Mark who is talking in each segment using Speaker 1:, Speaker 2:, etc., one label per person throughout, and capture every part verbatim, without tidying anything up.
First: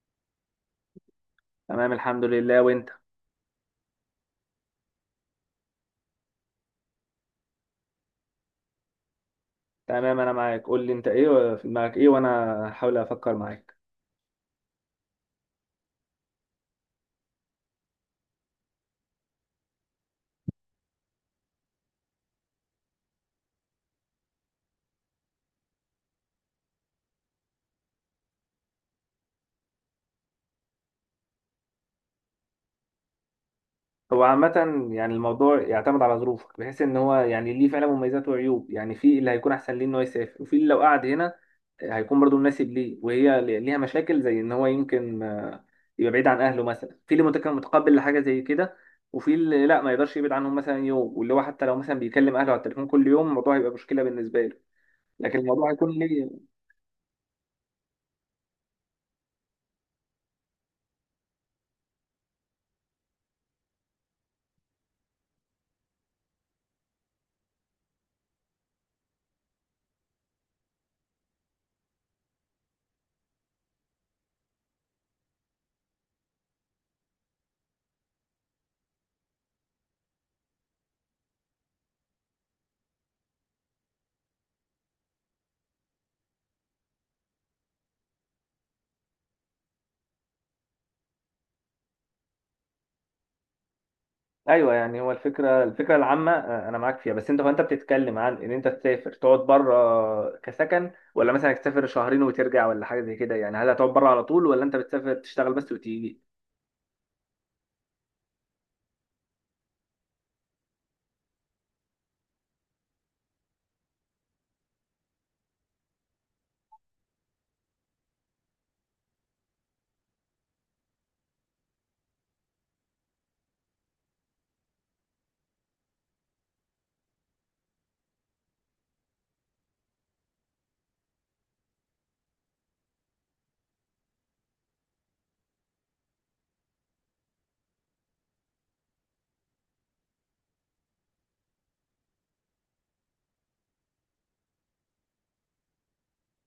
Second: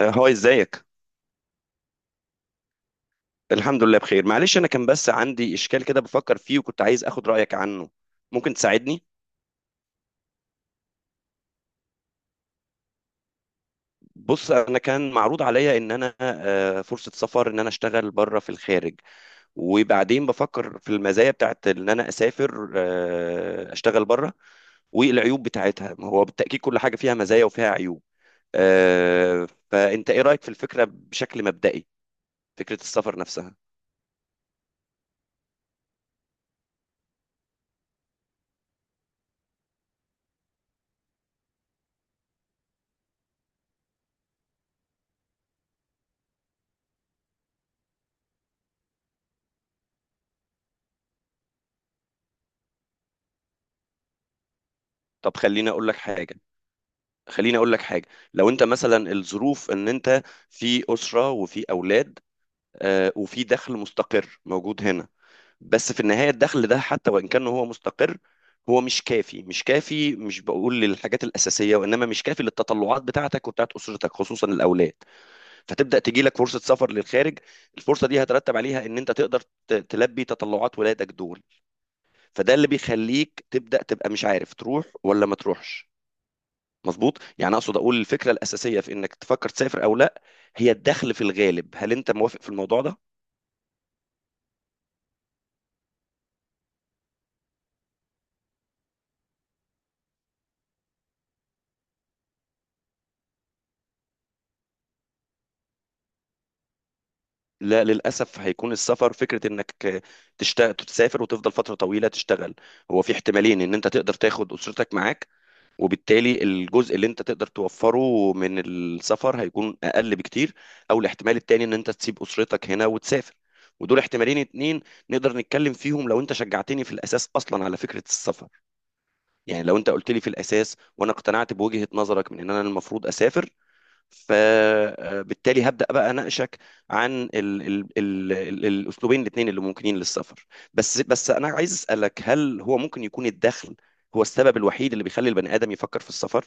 Speaker 1: آه، هاي ازيك.
Speaker 2: تمام، الحمد لله. وانت؟
Speaker 1: الحمد لله بخير، معلش، انا كان بس عندي اشكال كده بفكر فيه وكنت عايز اخد رايك عنه. ممكن تساعدني؟
Speaker 2: تمام. انا معاك، قول لي انت ايه في دماغك، ايه وانا هحاول افكر معاك.
Speaker 1: بص، انا كان معروض عليا ان انا آه، فرصه سفر، ان انا اشتغل بره في الخارج. وبعدين بفكر في المزايا بتاعت ان انا اسافر آه، اشتغل بره، والعيوب بتاعتها. ما هو بالتاكيد كل حاجه فيها مزايا وفيها عيوب. آه، فانت ايه رايك في الفكره بشكل مبدئي، فكره السفر نفسها؟
Speaker 2: هو عامة يعني الموضوع يعتمد على ظروفك، بحيث ان هو يعني ليه فعلا مميزات وعيوب. يعني في اللي هيكون احسن ليه ان هو يسافر، وفي اللي لو قعد هنا هيكون برضه مناسب ليه. وهي ل- ليها مشاكل زي ان هو يمكن آه، يبقى بعيد عن اهله مثلا. في اللي متك- متقبل لحاجة زي كده، وفي اللي لا ما يقدرش يبعد عنهم مثلا يوم، واللي هو حتى لو مثلا بيكلم اهله على التليفون كل يوم الموضوع هيبقى مشكلة بالنسبة له.
Speaker 1: طب
Speaker 2: لكن
Speaker 1: خليني
Speaker 2: الموضوع
Speaker 1: اقول
Speaker 2: هيكون
Speaker 1: لك حاجه.
Speaker 2: ليه.
Speaker 1: خليني اقول لك حاجه. لو انت مثلا الظروف ان انت في اسره وفي اولاد، آه، وفي دخل مستقر موجود هنا. بس في النهايه الدخل ده حتى وان كان هو مستقر، هو مش كافي مش كافي. مش بقول للحاجات الاساسيه، وانما مش كافي للتطلعات بتاعتك وبتاعت اسرتك، خصوصا الاولاد. فتبدا تجي لك فرصه سفر للخارج. الفرصه دي هترتب عليها ان انت تقدر ت- تلبي تطلعات ولادك دول. فده اللي بيخليك تبدا تبقى مش عارف تروح ولا ما تروحش. مظبوط؟ يعني اقصد اقول الفكره الاساسيه في انك تفكر تسافر او لا، هي الدخل في الغالب. هل انت موافق في الموضوع ده؟
Speaker 2: ايوه، يعني هو الفكره الفكره العامه، آه، انا معاك فيها. بس انت، هو انت بتتكلم عن ان انت تسافر تقعد بره كسكن، ولا مثلا تسافر شهرين وترجع، ولا حاجه زي كده؟ يعني هل هتقعد بره على طول، ولا انت بتسافر تشتغل بس وتيجي؟
Speaker 1: لا، للاسف هيكون السفر فكره انك تشتغل، تسافر وتفضل فتره طويله تشتغل. هو في احتمالين، ان انت تقدر تاخد اسرتك معاك، وبالتالي الجزء اللي انت تقدر توفره من السفر هيكون اقل بكتير. او الاحتمال التاني ان انت تسيب اسرتك هنا وتسافر. ودول احتمالين اتنين نقدر نتكلم فيهم لو انت شجعتني في الاساس اصلا على فكره السفر. يعني لو انت قلت لي في الاساس وانا اقتنعت بوجهة نظرك من ان انا المفروض اسافر، فبالتالي هبدا بقى اناقشك عن ال ال ال ال الاسلوبين الاثنين اللي ممكنين للسفر. بس بس انا عايز اسالك، هل هو ممكن يكون الدخل هو السبب الوحيد اللي بيخلي البني ادم يفكر في السفر؟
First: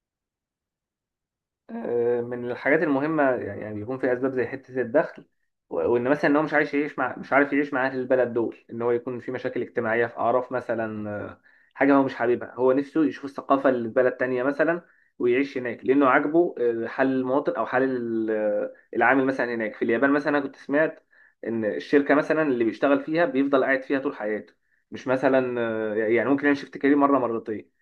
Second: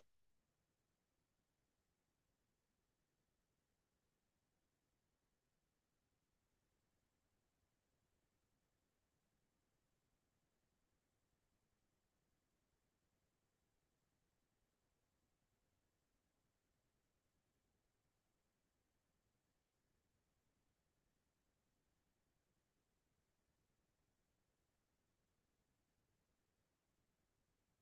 Speaker 2: آه، من الحاجات المهمة، يعني يعني بيكون في أسباب زي حتة الدخل. و- وإن مثلا إن هو مش عايش يعيش مع مش عارف يعيش مع أهل البلد دول، إن هو يكون في مشاكل اجتماعية في أعراف مثلا، آه، حاجة هو مش حاببها. هو نفسه يشوف الثقافة اللي في بلد تانية مثلا ويعيش هناك لأنه عاجبه، آه، حال المواطن أو حال ال- آه، العامل مثلا هناك. في اليابان مثلا أنا كنت سمعت إن الشركة مثلا اللي بيشتغل فيها بيفضل قاعد فيها طول حياته، مش مثلا آه، يعني ممكن يعمل شيفت كارير مرة مرتين.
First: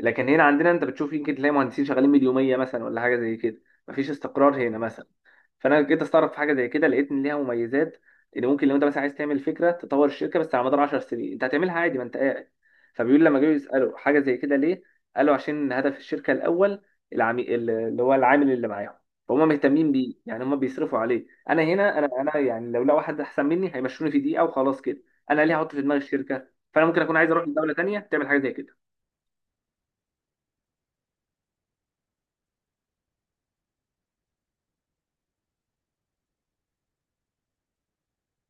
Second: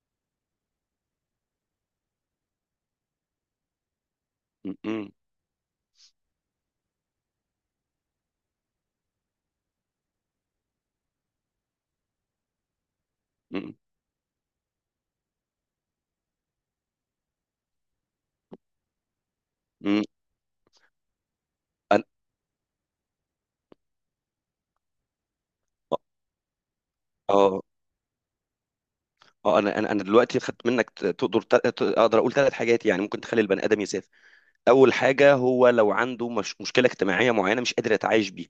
Speaker 2: لكن هنا عندنا انت بتشوف يمكن تلاقي مهندسين شغالين مليوميه مثلا، ولا حاجه زي كده. مفيش استقرار
Speaker 1: م-
Speaker 2: هنا مثلا.
Speaker 1: م-
Speaker 2: فانا جيت استغرب في حاجه زي كده، لقيت ان ليها مميزات. ان ممكن لو انت مثلا عايز تعمل فكره تطور الشركه، بس على مدار 10 سنين انت هتعملها عادي ما انت قاعد. فبيقول لما جاوا
Speaker 1: م-
Speaker 2: يسالوا حاجه زي كده ليه، قالوا عشان هدف الشركه الاول، العمي... اللي هو العامل اللي معاهم. فهم مهتمين
Speaker 1: م-
Speaker 2: بيه، يعني هم بيصرفوا عليه. انا هنا،
Speaker 1: أنا-
Speaker 2: انا انا يعني لو لقوا واحد احسن مني هيمشوني في دقيقه وخلاص كده. انا ليه هحط في دماغي الشركه؟ فانا ممكن اكون عايز اروح
Speaker 1: اه،
Speaker 2: لدوله تانيه تعمل حاجه زي كده.
Speaker 1: اه، انا انا انا دلوقتي خدت منك ت- تقدر ت- ت- اقدر اقول ثلاث حاجات يعني ممكن تخلي البني ادم يسافر. اول حاجه، هو لو عنده مش مشكله اجتماعيه معينه مش قادر يتعايش بيه.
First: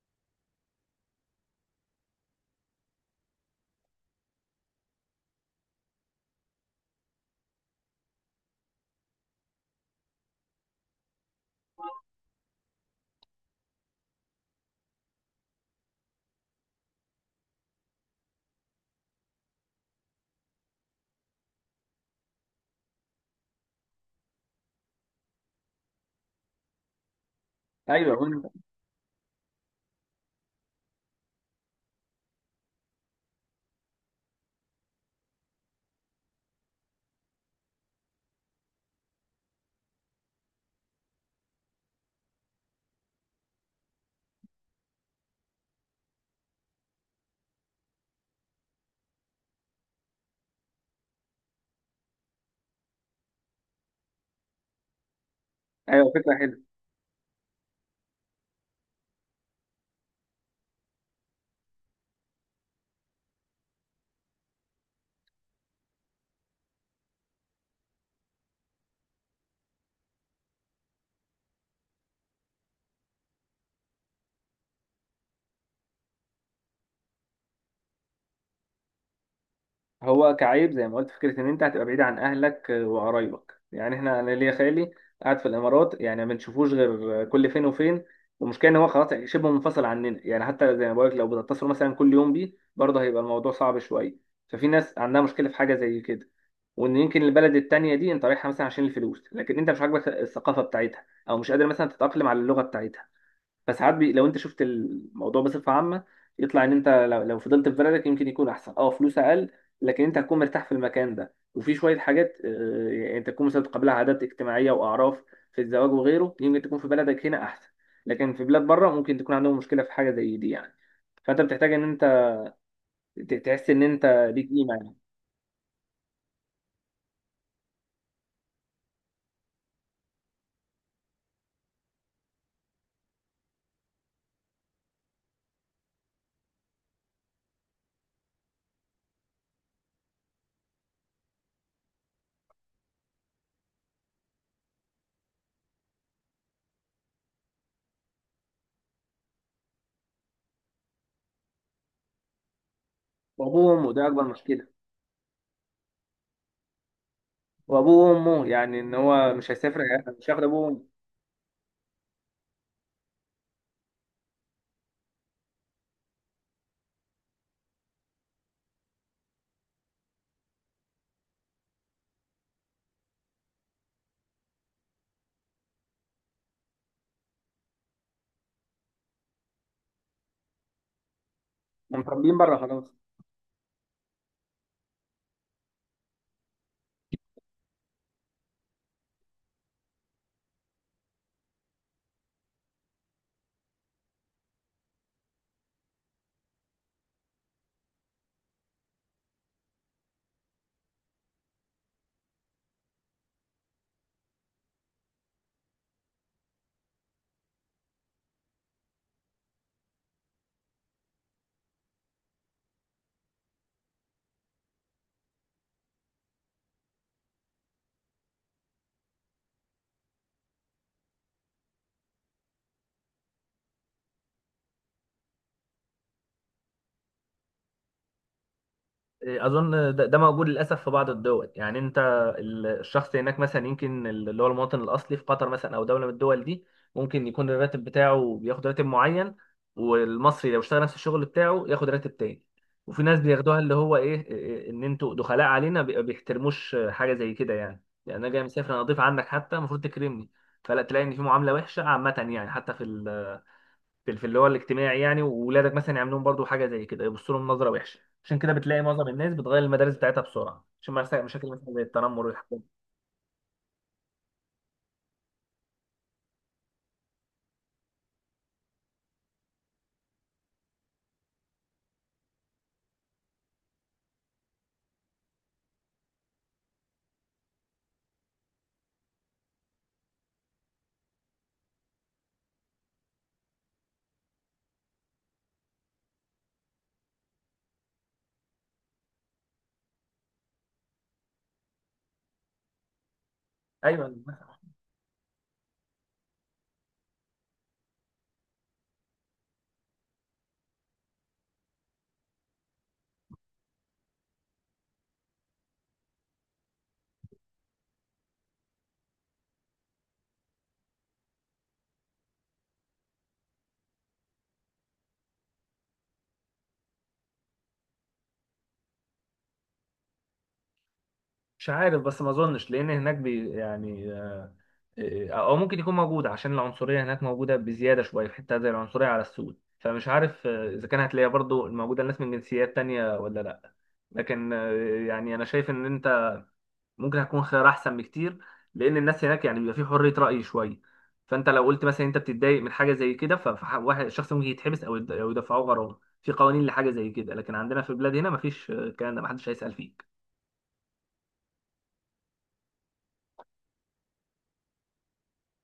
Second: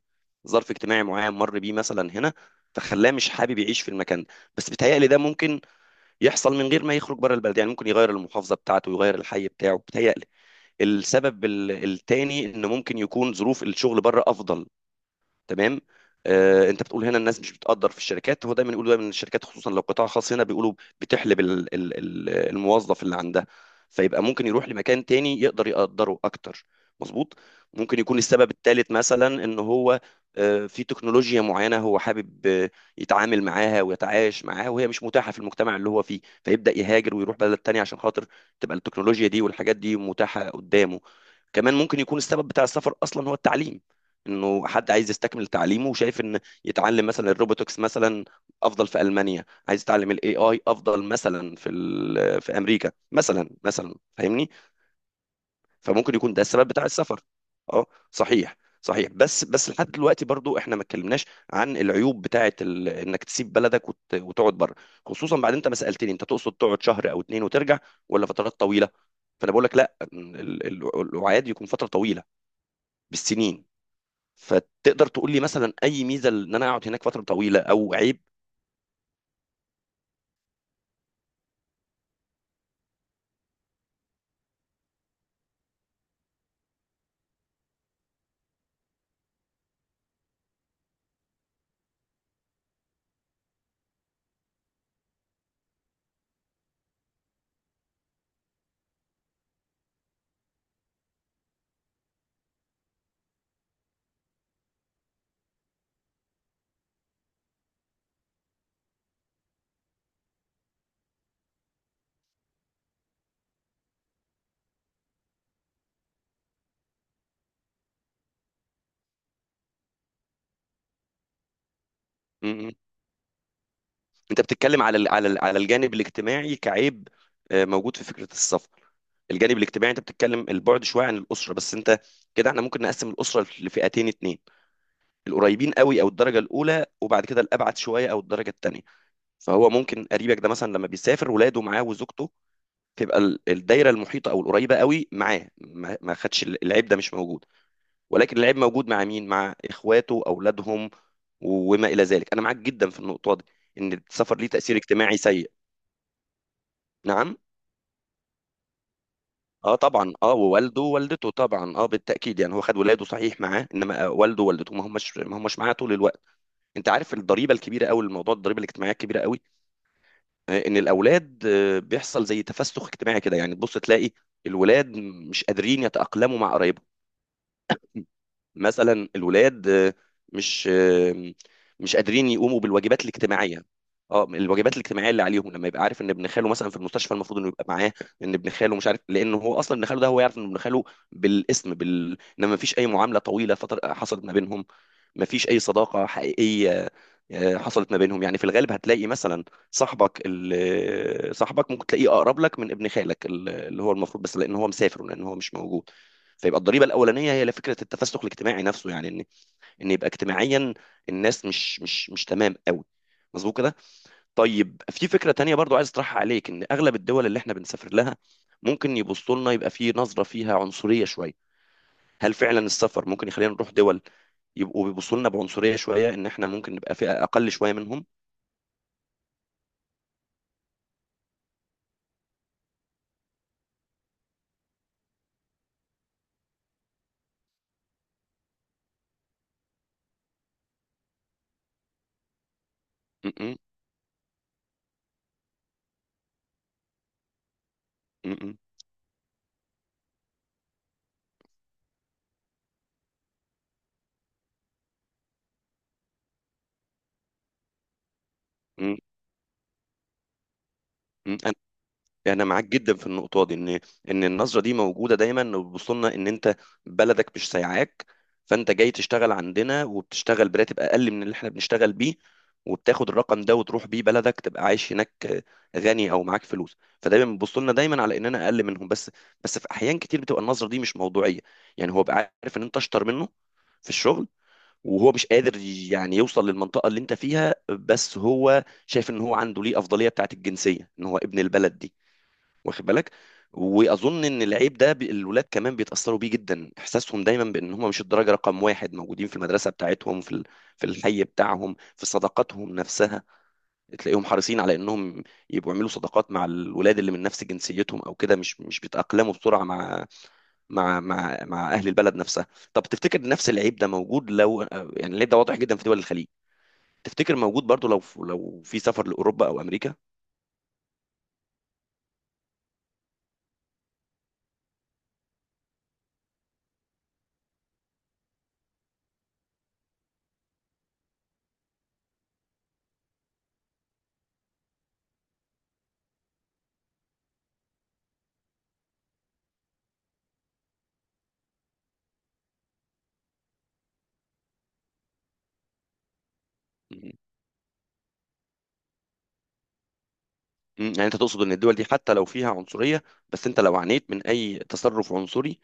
Speaker 1: ظرف اجتماعي معين مر بيه مثلا هنا، فخلاه مش حابب يعيش في المكان ده. بس بيتهيألي ده ممكن يحصل من غير ما يخرج بره البلد. يعني ممكن يغير المحافظه بتاعته، يغير الحي بتاعه، بيتهيألي. السبب ال- التاني انه ممكن يكون ظروف الشغل بره افضل. تمام. آه، انت بتقول هنا الناس مش بتقدر في الشركات. هو دايما يقولوا دايما إن الشركات خصوصا لو قطاع خاص هنا بيقولوا بتحلب ال- ال- ال- الموظف اللي عندها، فيبقى ممكن يروح لمكان تاني يقدر يقدره اكتر. مظبوط. ممكن
Speaker 2: ايوه،
Speaker 1: يكون السبب الثالث مثلا ان هو آه، في تكنولوجيا معينة هو حابب آه، يتعامل معاها ويتعايش معاها، وهي مش متاحة في المجتمع اللي هو فيه، فيبدأ يهاجر ويروح بلد تانية عشان خاطر تبقى التكنولوجيا دي والحاجات دي متاحة قدامه. كمان ممكن يكون السبب بتاع السفر اصلا هو التعليم. انه حد عايز يستكمل تعليمه وشايف ان يتعلم مثلا الروبوتكس مثلا افضل في المانيا، عايز يتعلم الاي اي افضل مثلا في ال- في امريكا مثلا مثلا فاهمني.
Speaker 2: ايوه،
Speaker 1: فممكن يكون
Speaker 2: فكره
Speaker 1: ده
Speaker 2: حلوه.
Speaker 1: السبب بتاع السفر. اه، صحيح. صحيح. بس بس لحد دلوقتي برضو احنا ما اتكلمناش عن العيوب بتاعه ال... انك تسيب بلدك وت... وتقعد بره، خصوصا بعد انت ما سالتني انت تقصد تقعد شهر او اتنين وترجع، ولا فترات طويله. فانا بقول لك لا، ال- ال- الوعاد يكون فتره طويله بالسنين. فتقدر تقول لي مثلا اي ميزه ان انا اقعد هناك فتره طويله او عيب؟
Speaker 2: هو كعيب زي ما قلت فكره ان انت هتبقى بعيد عن اهلك وقرايبك. يعني احنا، انا ليا خالي قاعد في الامارات يعني ما بنشوفوش غير كل فين وفين. والمشكله ان هو خلاص يعني شبه منفصل عننا. يعني حتى زي ما بقولك لو بتتصل مثلا كل يوم بيه برضه هيبقى الموضوع صعب شويه. ففي ناس عندها مشكله في حاجه زي كده. وان يمكن البلد التانيه دي انت رايحها مثلا عشان الفلوس، لكن انت مش عاجبك الثقافه بتاعتها، او مش قادر مثلا تتاقلم على اللغه بتاعتها. فساعات بي... لو انت شفت الموضوع بصفه عامه، يطلع ان انت لو, لو فضلت في بلدك يمكن يكون احسن. اه، فلوس اقل، لكن انت هتكون مرتاح في المكان ده. وفي شويه حاجات، آه، يعني انت تكون مثلا بتقابلها عادات اجتماعيه واعراف في الزواج وغيره يمكن تكون في بلدك هنا احسن. لكن في بلاد بره ممكن تكون عندهم مشكله في حاجه زي دي يعني. فانت بتحتاج ان انت
Speaker 1: م- م.
Speaker 2: ت- تحس ان انت
Speaker 1: انت
Speaker 2: ليك قيمه
Speaker 1: بتتكلم
Speaker 2: يعني.
Speaker 1: على ال- على ال- على الجانب الاجتماعي كعيب آه، موجود في فكره السفر. الجانب الاجتماعي انت بتتكلم البعد شويه عن الاسره، بس انت كده احنا ممكن نقسم الاسره لفئتين اتنين، القريبين قوي او الدرجه الاولى، وبعد كده الابعد شويه او الدرجه التانيه. فهو ممكن قريبك ده مثلا لما بيسافر ولاده معاه وزوجته، تبقى ال- الدايره المحيطه او القريبه قوي معاه، ما ما خدش ال- العيب ده مش موجود. ولكن اللعيب موجود مع مين؟ مع اخواته، اولادهم، وما الى ذلك. انا معاك جدا في النقطه دي،
Speaker 2: وابوه وامه
Speaker 1: ان
Speaker 2: ده اكبر
Speaker 1: السفر ليه
Speaker 2: مشكله.
Speaker 1: تاثير اجتماعي سيء. نعم.
Speaker 2: وابوه وامه، يعني ان هو مش
Speaker 1: اه،
Speaker 2: هيسافر يعني
Speaker 1: طبعا،
Speaker 2: مش
Speaker 1: اه،
Speaker 2: هياخد ابوه
Speaker 1: ووالده
Speaker 2: وامه.
Speaker 1: ووالدته طبعا، اه، بالتاكيد. يعني هو خد ولاده صحيح معاه، انما والده ووالدته ما همش ما همش معاه طول الوقت. انت عارف الضريبه الكبيره قوي، الموضوع الضريبه الاجتماعيه الكبيره قوي، آه، ان الاولاد آه، بيحصل زي تفسخ اجتماعي كده. يعني تبص تلاقي الولاد مش قادرين يتاقلموا مع قرايبهم. مثلا الولاد آه، مش آه، مش
Speaker 2: هم
Speaker 1: قادرين
Speaker 2: متربيين بره
Speaker 1: يقوموا
Speaker 2: خلاص.
Speaker 1: بالواجبات الاجتماعيه. اه، الواجبات الاجتماعيه اللي عليهم لما يبقى عارف ان ابن خاله مثلا في المستشفى المفروض انه يبقى معاه. ان ابن خاله مش عارف، لان هو اصلا ابن خاله ده هو يعرف ان ابن خاله بالاسم بال انما مفيش اي معامله طويله فتر... حصلت ما بينهم. مفيش اي صداقه حقيقيه آه، حصلت ما بينهم. يعني في الغالب هتلاقي مثلا صاحبك ال- آه، صاحبك ممكن تلاقيه اقرب لك من ابن خالك ال- اللي هو المفروض، بس لان هو مسافر ولان هو مش موجود. فيبقى الضريبه الاولانيه هي فكره التفسخ الاجتماعي نفسه. يعني ان ان يبقى اجتماعيا الناس مش مش مش تمام قوي. مظبوط كده. طيب، في فكره تانية برضو عايز اطرحها عليك، ان اغلب الدول اللي احنا بنسافر لها ممكن يبصوا لنا، يبقى في نظره فيها عنصريه شويه. هل فعلا السفر ممكن يخلينا نروح دول يبقوا بيبصوا لنا بعنصريه شويه، ان احنا ممكن نبقى فئه اقل شويه منهم؟
Speaker 2: اظن ده ده موجود للاسف في بعض الدول. يعني انت ال- الشخص هناك مثلا يمكن اللي هو المواطن الاصلي في قطر مثلا او دوله من الدول دي، ممكن يكون الراتب بتاعه بياخد راتب معين، والمصري لو اشتغل نفس الشغل بتاعه ياخد راتب تاني. وفي ناس
Speaker 1: م- م-
Speaker 2: بياخدوها اللي هو ايه إيه، ان انتوا دخلاء علينا، بي- بيحترموش حاجه زي كده. يعني يعني انا جاي
Speaker 1: م-
Speaker 2: مسافر، انا اضيف عنك، حتى المفروض تكرمني. فلا تلاقي ان في معامله وحشه عامه. يعني حتى في في في اللي هو الاجتماعي. يعني وولادك مثلا يعملوا لهم برضو حاجه زي كده، يبصوا لهم نظره وحشه. عشان كده بتلاقي
Speaker 1: م-
Speaker 2: معظم الناس بتغير المدارس بتاعتها بسرعه عشان ما يحصل
Speaker 1: م-
Speaker 2: مشاكل مثلا زي التنمر
Speaker 1: يعني انا
Speaker 2: والحاجات
Speaker 1: معاك
Speaker 2: دي.
Speaker 1: جدا في النقطه دي، ان ان النظره دي موجوده دايما، وبيبصوا لنا ان انت بلدك مش سايعاك، فانت جاي تشتغل عندنا وبتشتغل براتب اقل من اللي احنا بنشتغل بيه، وبتاخد الرقم ده وتروح بيه بلدك تبقى عايش هناك غني او معاك فلوس. فدايما بيبصوا لنا دايما على اننا اقل منهم. بس بس في احيان كتير بتبقى النظره دي مش موضوعيه. يعني هو بقى عارف ان انت اشطر منه في الشغل، وهو مش قادر يعني يوصل للمنطقه اللي انت فيها، بس هو شايف ان هو عنده ليه افضليه بتاعت الجنسيه، ان هو ابن البلد دي، واخد بالك.
Speaker 2: ايوه.
Speaker 1: واظن ان العيب ده بي- الولاد كمان بيتاثروا بيه جدا، احساسهم دايما بان هم مش الدرجه رقم واحد موجودين في المدرسه بتاعتهم، في ال- في الحي بتاعهم، في صداقاتهم نفسها. تلاقيهم حريصين على انهم يبقوا يعملوا صداقات مع الولاد اللي من نفس جنسيتهم او كده، مش مش بيتاقلموا بسرعه مع مع مع مع اهل البلد نفسها. طب تفتكر نفس العيب ده موجود لو آه، يعني العيب ده واضح جدا في دول الخليج، تفتكر موجود برضو لو لو في سفر لاوروبا او امريكا؟
Speaker 2: مش عارف، بس ما اظنش. لان هناك بي يعني، آه، او ممكن يكون موجود عشان العنصريه هناك موجوده بزياده شويه في حته زي العنصريه على السود. فمش عارف آه، اذا كان هتلاقيها برضو موجوده الناس من جنسيات تانية ولا لا. لكن آه، يعني انا شايف ان انت ممكن هيكون خيار احسن بكتير. لان الناس هناك يعني بيبقى في حريه راي شويه. فانت لو قلت مثلا انت بتتضايق من حاجه زي كده، فواحد شخص ممكن يتحبس او يد- أو يدفعوه غرامه في قوانين لحاجه زي كده. لكن عندنا في البلاد هنا مفيش، آه، الكلام ده محدش هيسال فيه.
Speaker 1: مم، يعني انت تقصد ان الدول دي حتى لو فيها عنصرية، بس انت لو عانيت من اي تصرف عنصري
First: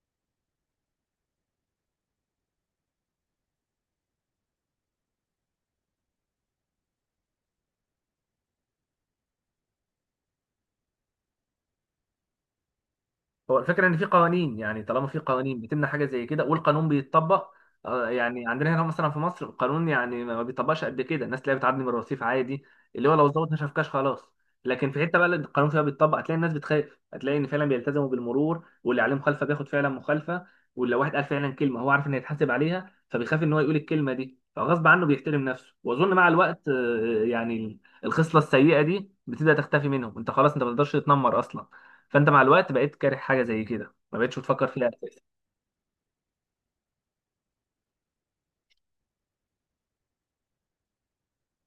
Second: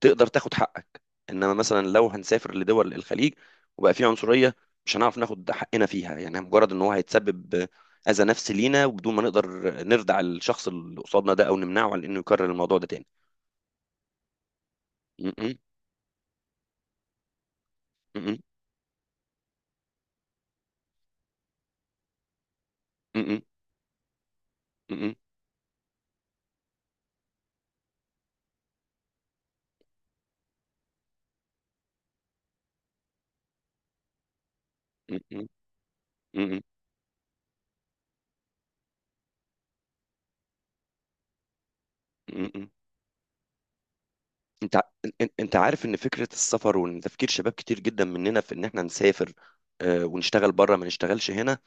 Speaker 1: تقدر تاخد حقك. انما مثلا لو هنسافر لدول الخليج وبقى فيه عنصرية، مش هنعرف ناخد حقنا فيها. يعني مجرد ان هو هيتسبب اذى نفسي لينا وبدون ما نقدر نردع الشخص اللي قصادنا ده او نمنعه عن انه يكرر الموضوع ده تاني.
Speaker 2: هو الفكرة إن في قوانين، يعني طالما في
Speaker 1: مم،
Speaker 2: قوانين بتمنع حاجة زي كده والقانون بيتطبق. آه،
Speaker 1: مم،
Speaker 2: يعني عندنا هنا مثلا في مصر القانون يعني ما بيطبقش قد كده. الناس تلاقيها بتعدي من الرصيف عادي، اللي هو
Speaker 1: مم،
Speaker 2: لو
Speaker 1: مم،
Speaker 2: الظابط ما شافكاش خلاص. لكن في
Speaker 1: مم،
Speaker 2: حتة بقى اللي القانون فيها بيتطبق هتلاقي الناس بتخاف. هتلاقي إن فعلا بيلتزموا بالمرور، واللي عليه مخالفة بياخد فعلا مخالفة. واللي لو واحد قال فعلا كلمة هو عارف إنه يتحاسب عليها فبيخاف إن هو يقول الكلمة دي، فغصب عنه
Speaker 1: مم،
Speaker 2: بيحترم
Speaker 1: مم،
Speaker 2: نفسه. وأظن مع
Speaker 1: مم،
Speaker 2: الوقت، آه، يعني الخصلة السيئة دي بتبدأ تختفي منهم. أنت خلاص أنت ما تقدرش تتنمر أصلا. فانت مع
Speaker 1: مم، مم.
Speaker 2: الوقت بقيت كاره حاجه زي كده، ما بقتش بتفكر
Speaker 1: انت ع-
Speaker 2: فيها اساسا.
Speaker 1: ان- انت عارف ان فكرة السفر، وان تفكير شباب كتير جدا مننا في ان احنا نسافر آه، ونشتغل بره ما نشتغلش هنا،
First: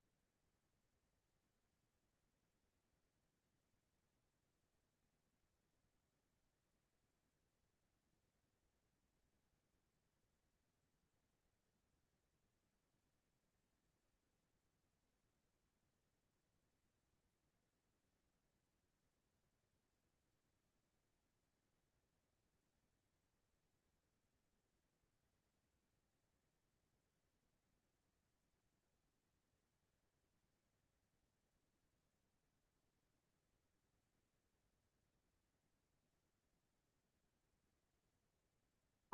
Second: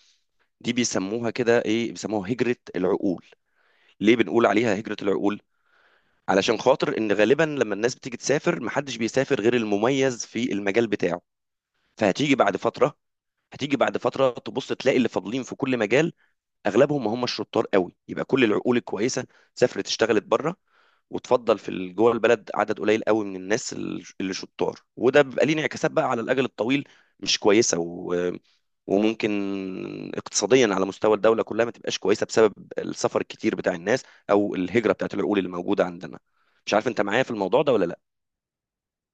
Speaker 1: دي بيسموها كده ايه، بيسموها هجرة العقول. ليه بنقول عليها هجرة العقول؟ علشان خاطر ان غالبا لما الناس بتيجي تسافر محدش بيسافر غير المميز في المجال بتاعه. فهتيجي بعد فترة، هتيجي بعد فترة تبص تلاقي اللي فاضلين في كل مجال اغلبهم ما هم الشطار قوي. يبقى كل العقول الكويسة سافرت اشتغلت بره، وتفضل في ال- جوه البلد عدد قليل قوي من الناس ال- اللي شطار. وده بيبقى ليه انعكاسات بقى على الاجل الطويل مش كويسه و... وممكن اقتصاديا على مستوى الدوله كلها ما تبقاش كويسه بسبب السفر الكتير بتاع الناس او الهجره بتاعت العقول اللي موجوده عندنا. مش عارف انت معايا في الموضوع ده ولا لا.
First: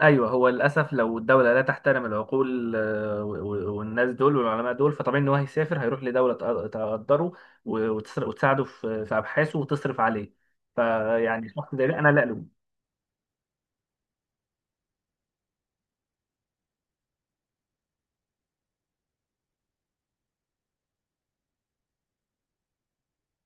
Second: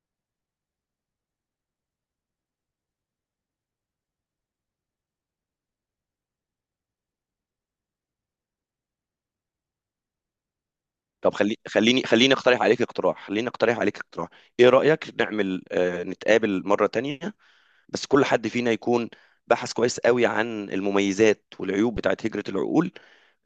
Speaker 2: ايوه. هو للاسف لو الدوله لا تحترم العقول، آه، و- و- والناس دول والعلماء دول، فطبيعي ان هو هيسافر هيروح لدوله تق- تقدره و- وتسر- وتساعده في في ابحاثه وتصرف عليه.
Speaker 1: طب
Speaker 2: فيعني
Speaker 1: خلي
Speaker 2: شخص زي ده
Speaker 1: خليني
Speaker 2: انا لا
Speaker 1: خليني
Speaker 2: له.
Speaker 1: اقترح عليك اقتراح. خليني اقترح عليك اقتراح. ايه رايك نعمل آه، نتقابل مره تانية، بس كل حد فينا يكون بحث كويس قوي عن المميزات والعيوب بتاعت هجره العقول.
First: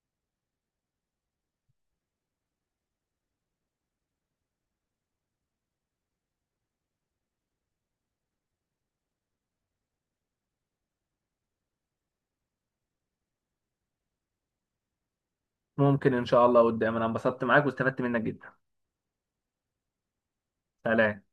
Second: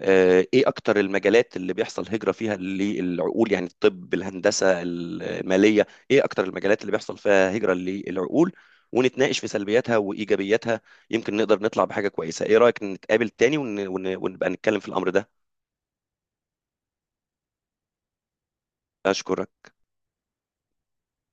Speaker 1: آه، ايه اكتر المجالات اللي بيحصل هجرة فيها للعقول، يعني الطب الهندسة المالية، ايه اكتر المجالات اللي بيحصل فيها هجرة للعقول؟ ونتناقش في سلبياتها وايجابياتها. يمكن نقدر نطلع بحاجة كويسة. ايه رأيك نتقابل تاني ون... ون... ونبقى نتكلم في الامر ده؟
Speaker 2: ممكن ان شاء الله قدام. انا انبسطت معاك واستفدت منك جدا.
Speaker 1: اشكرك.
Speaker 2: سلام.